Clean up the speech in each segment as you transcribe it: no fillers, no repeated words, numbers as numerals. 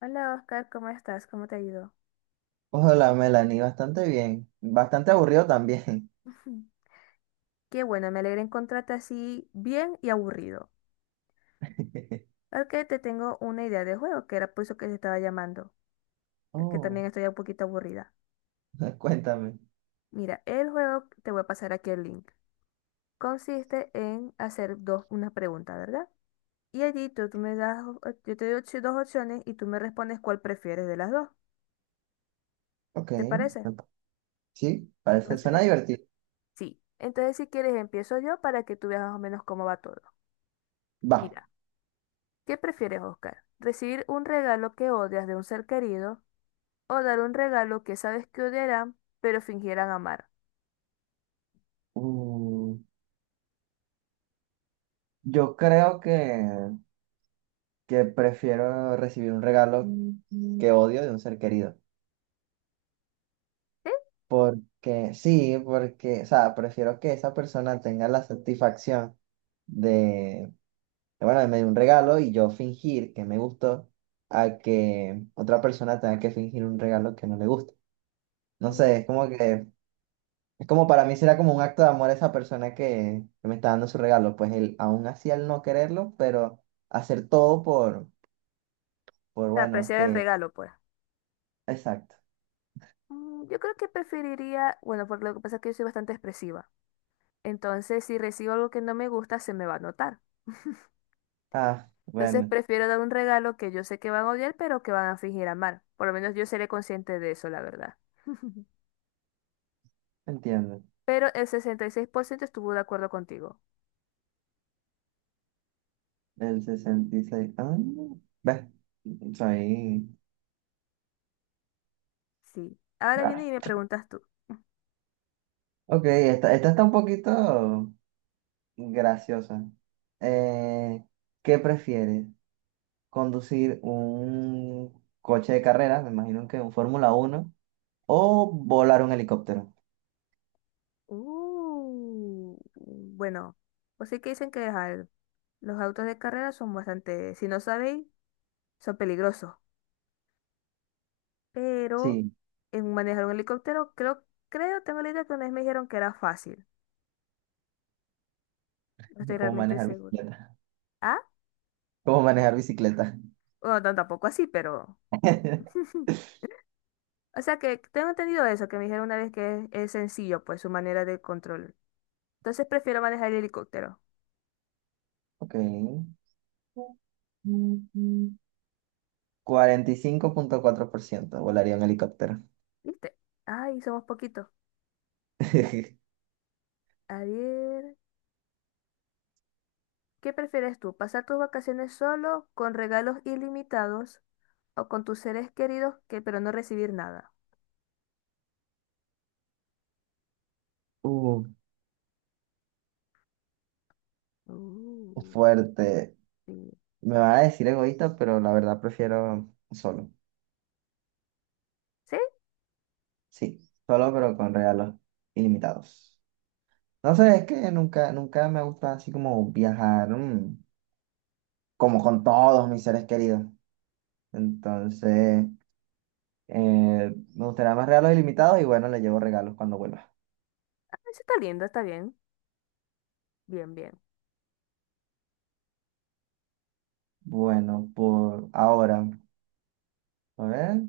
Hola Oscar, ¿cómo estás? ¿Cómo te ha ido? Hola, Melanie, bastante bien. Bastante aburrido también. Qué bueno, me alegra encontrarte así bien y aburrido. Ok, te tengo una idea de juego, que era por eso que te estaba llamando, que Oh, también estoy un poquito aburrida. cuéntame. Mira, el juego, te voy a pasar aquí el link, consiste en hacer dos, una pregunta, ¿verdad? Y allí tú me das, o- yo te doy opci- dos opciones y tú me respondes cuál prefieres de las dos, Ok. ¿te parece? me pa- Sí, parece, suena Entonces, divertido. sí. Entonces, si quieres, empiezo yo para que tú veas más o menos cómo va todo. Va. Mira. ¿Qué prefieres, Oscar? ¿Recibir un regalo que odias de un ser querido o dar un regalo que sabes que odiarán, pero fingirán amar? Mm, yo creo que prefiero recibir un regalo Mm. que odio de un ser querido. ¿Sí? Porque, sí, porque, o sea, prefiero que esa persona tenga la satisfacción de, de, bueno, de me dio un regalo y yo fingir que me gustó a que otra persona tenga que fingir un regalo que no le gusta. No Mm, sé, es como que, es como para mí será como un acto de amor a esa persona que me está dando su regalo, pues él, aún así al no quererlo, pero hacer todo por o sea, bueno, apreciar el que. regalo, pues. Exacto. Mm, yo creo que preferiría, bueno, porque lo que pasa es que yo soy bastante expresiva. Entonces, si recibo algo que no me gusta, se me va a notar. Ah, Entonces, bueno, prefiero dar un regalo que yo sé que van a odiar, pero que van a fingir amar. Por lo menos yo seré consciente de eso, la verdad. entiendo. Pero el 66% estuvo de acuerdo contigo. El 66 ah, ves, soy Sí. Ahora rara. viene y me preguntas tú. Ok, esta está un poquito graciosa. Eh, ¿Qué prefieres? ¿Conducir un coche de carrera? Me imagino que un Fórmula uno. ¿O volar un helicóptero? Bueno, pues sí que dicen que ajá, los autos de carrera son bastante, si no sabéis, son peligrosos. Pero Sí, en manejar un helicóptero, creo, tengo la idea que una vez me dijeron que era fácil. No estoy es como realmente manejar seguro. bicicleta. Ah, Como manejar bicicleta. bueno, tan- tampoco así, pero... O sea que tengo entendido eso, que me dijeron una vez que es sencillo, pues su manera de control. Entonces prefiero manejar el helicóptero. Ok. 45.4% volaría un helicóptero. ¿Viste? Ay, somos poquitos. A ver. ¿Qué prefieres tú? ¿Pasar tus vacaciones solo, con regalos ilimitados o con tus seres queridos que pero no recibir nada? Uh, Uh, fuerte. sí. Me van a decir egoísta, pero la verdad prefiero solo. ¿Sí? Sí, solo pero con regalos ilimitados. No sé, es que nunca, nunca me gusta así como viajar, como con todos mis seres queridos. Entonces, Eh, me gustaría más regalos ilimitados y bueno, le llevo regalos cuando vuelva. Ah, eso está lindo, está bien. Bien, bien. Bueno, por ahora, a ver.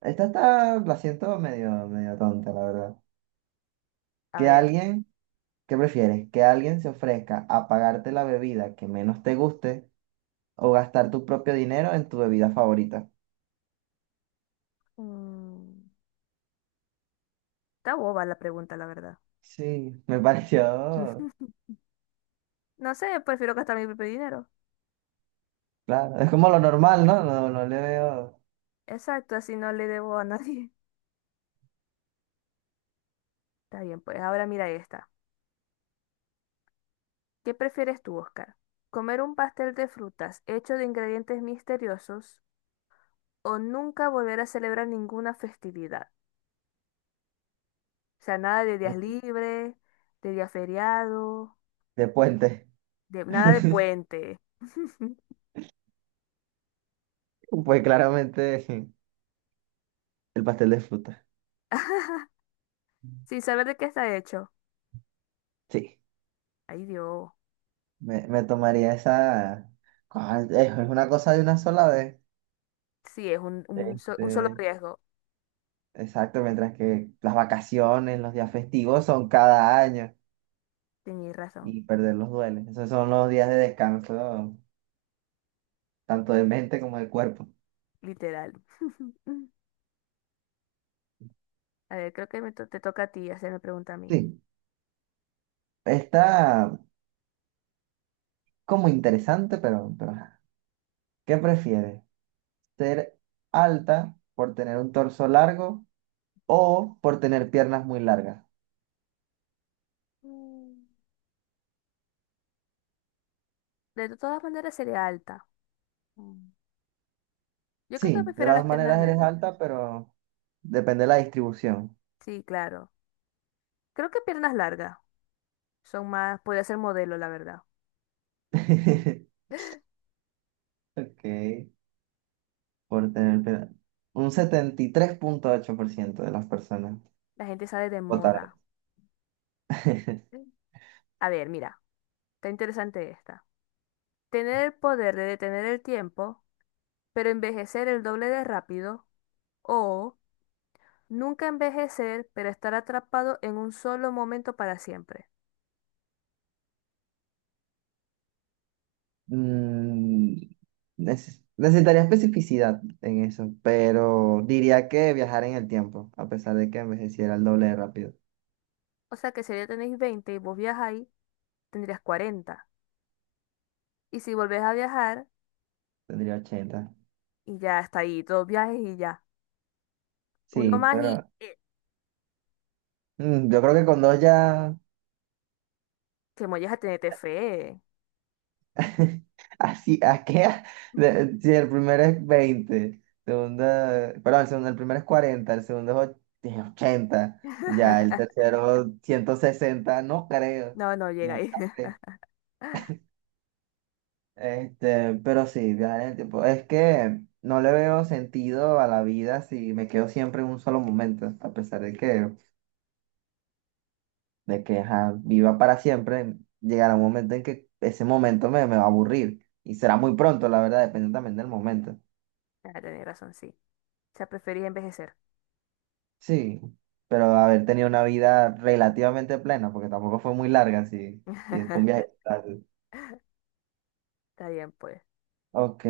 Esta está, la siento medio, medio tonta, la verdad. A Que ver. alguien, ¿Qué prefieres? Que alguien se ofrezca a pagarte la bebida que menos te guste o gastar tu propio dinero en tu bebida favorita. Mm, está boba la pregunta, la verdad. Sí, me pareció, No sé, prefiero gastar mi propio dinero. claro, es como lo normal, ¿no? No, no le veo. Exacto, así no le debo a nadie. Está bien, pues ahora mira esta. ¿Qué prefieres tú, Oscar? ¿Comer un pastel de frutas hecho de ingredientes misteriosos o nunca volver a celebrar ninguna festividad? O sea, nada de días libres, de día feriado, De puente. de, nada de puente. Pues claramente el pastel de fruta. Sin saber de qué está hecho. Sí. Ay, Dios. Me tomaría esa. ¿Cuál? Es una cosa de una sola vez. Sí, es un solo Este, riesgo. exacto, mientras que las vacaciones, los días festivos son cada año Tenías razón, y perderlos duele. Esos son los días de descanso, tanto de mente como de cuerpo. literal. A ver, creo que me to- te toca a ti hacerme pregunta a mí. Sí, está como interesante, pero ajá. ¿Qué prefieres? ¿Ser alta por tener un torso largo o por tener piernas muy largas? Mm. De todas maneras sería alta. Mm. Yo creo que Sí, de prefiero las las dos piernas maneras eres largas. alta, pero depende de la distribución. Sí, claro. Creo que piernas largas son más, puede ser modelo, la verdad. Ok, por tener pena. Un 73.8% de las personas La gente sale de votaron. moda. Mm. A ver, mira. Está interesante esta. Tener el poder de detener el tiempo, pero envejecer el doble de rápido. O nunca envejecer, pero estar atrapado en un solo momento para siempre. Mm, necesitaría especificidad en eso, pero diría que viajar en el tiempo, a pesar de que envejeciera el doble de rápido. O sea que si ya tenéis 20 y vos viajáis, tendrías 40. Y si volvés a viajar, Tendría 80. y ya está ahí, dos viajes y ya. Uno Sí, más y pero yo creo que con dos ya. que molles a tenerte fe. Así, ¿a qué? Si el primero es 20, segunda, perdón, el segundo, el primero es 40, el segundo es 80, ya, el tercero 160, no creo, No, no llega ahí. muchas veces. Este, pero sí, viajar en el tiempo. Es que no le veo sentido a la vida si me quedo siempre en un solo momento, a pesar de que, ajá, viva para siempre, llegará un momento en que ese momento me va a aburrir. Y será muy pronto, la verdad, depende también del momento. Ah, tenéis razón, sí. O sea, preferís envejecer. Sí, pero haber tenido una vida relativamente plena, porque tampoco fue muy larga, sí, sí, es con viaje tal. Está bien, pues. Ok,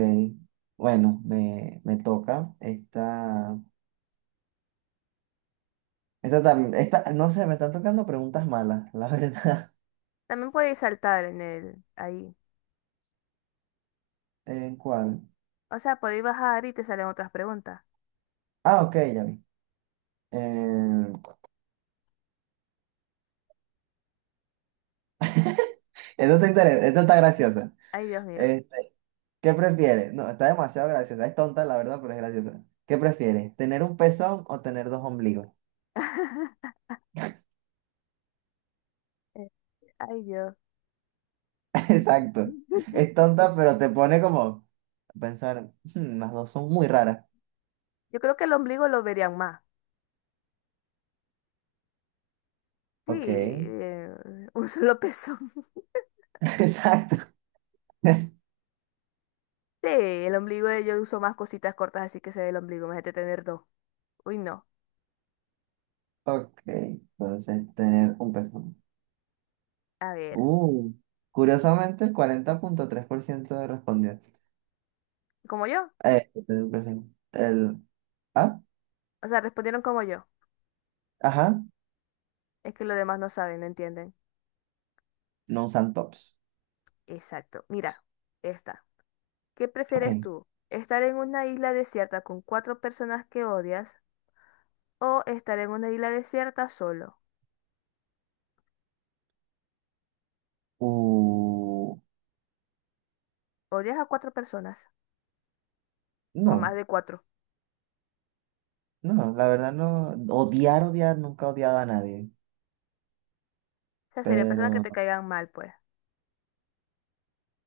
bueno, me toca. Esta, no sé, me están tocando preguntas malas, la verdad. También podéis saltar en el ahí. ¿En ¿cuál? O sea, podéis bajar y te salen otras preguntas. Ah, ok, ya vi. Eh, esto está graciosa. Ay, Dios mío. Este, ¿qué prefieres? No, está demasiado graciosa. Es tonta, la verdad, pero es graciosa. ¿Qué prefieres? ¿Tener un pezón o tener dos ombligos? Eh, Ay, Dios. Exacto. Es tonta, pero te pone como a pensar, "Hmm, las dos son muy raras." Yo creo que el ombligo lo verían más. Sí, Ok. Un solo pezón. Exacto. Sí, el ombligo yo uso más cositas cortas, así que se ve el ombligo. Imagínate tener dos. Uy, no. Ok. Entonces, tener un pezón. A ver, Uh, curiosamente, el 40.3% respondió. ¿como yo? Tener un pezón. Ah, O sea, respondieron como yo. ajá, Es que los demás no saben, no entienden. no usan tops. Exacto. Mira, esta. ¿Qué Ok. prefieres tú? ¿Estar en una isla desierta con cuatro personas que odias o estar en una isla desierta solo? Uh, Odias a cuatro personas o a no, más de cuatro. no, la verdad no. Odiar, odiar, nunca he odiado a nadie, O sea, serían personas que te pero caigan mal, pues.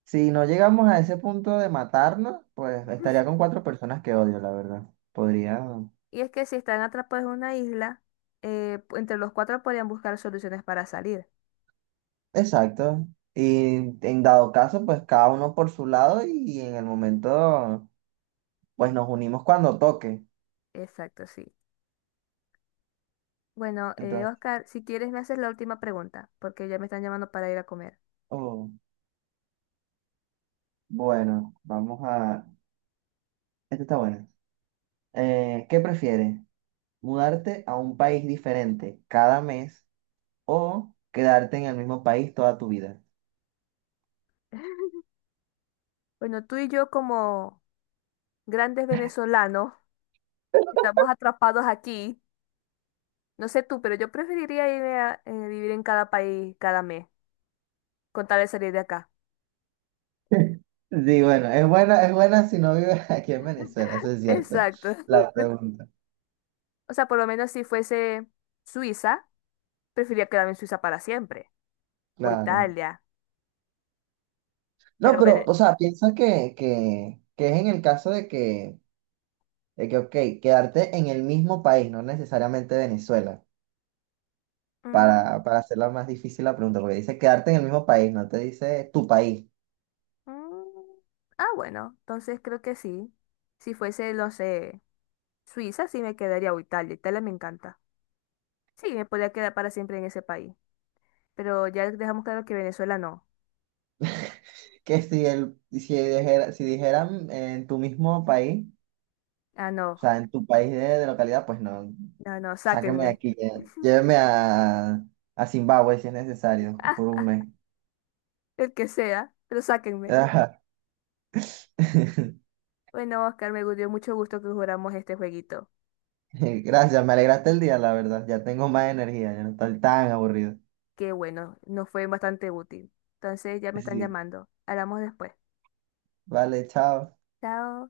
si no llegamos a ese punto de matarnos, pues estaría con cuatro personas que odio, la verdad. Podría. Y es que si están atrapados en una isla, pu- entre los cuatro podrían buscar soluciones para salir. Exacto. Y en dado caso, pues cada uno por su lado y en el momento, pues nos unimos cuando toque. Exacto, sí. Bueno, Entonces, Oscar, si quieres me haces la última pregunta, porque ya me están llamando para ir a comer. oh, bueno, vamos a. Esta está buena. ¿Qué prefieres? ¿Mudarte a un país diferente cada mes o quedarte en el mismo país toda tu vida? Bueno, tú y yo como grandes venezolanos, estamos atrapados aquí. No sé tú, pero yo preferiría irme a vivir en cada país cada mes, con tal de salir de acá. Sí, bueno, es buena si no vives aquí en Venezuela, eso es cierto. Exacto. La pregunta, O sea, por lo menos si fuese Suiza, prefería quedarme en Suiza para siempre, o claro. Italia, No, pero... pero, Vene- o sea, piensa que es en el caso de que, ok, quedarte en el mismo país, no necesariamente Venezuela, Mm, para hacerla más difícil la pregunta, porque dice quedarte en el mismo país, no te dice tu país. mm. Ah, bueno, entonces creo que sí. Si fuese, no sé, Suiza, sí me quedaría o Italia. Italia me encanta. Sí, me podría quedar para siempre en ese país. Pero ya dejamos claro que Venezuela no. Que si dijera, si dijeran en tu mismo país, Ah, no, o sea, en tu país de localidad, pues no. no, no, Sáqueme de sáquenme. aquí, lléveme a Zimbabue si es necesario, por un Ah, mes. el que sea, pero sáquenme. Ajá. Bueno, Oscar, me dio mucho gusto que jugáramos este jueguito. Gracias, me alegraste el día, la verdad. Ya tengo más energía, ya no estoy tan aburrido. Qué bueno, nos fue bastante útil. Entonces ya me están Sí. llamando. Hablamos después. Vale, chao. Chao.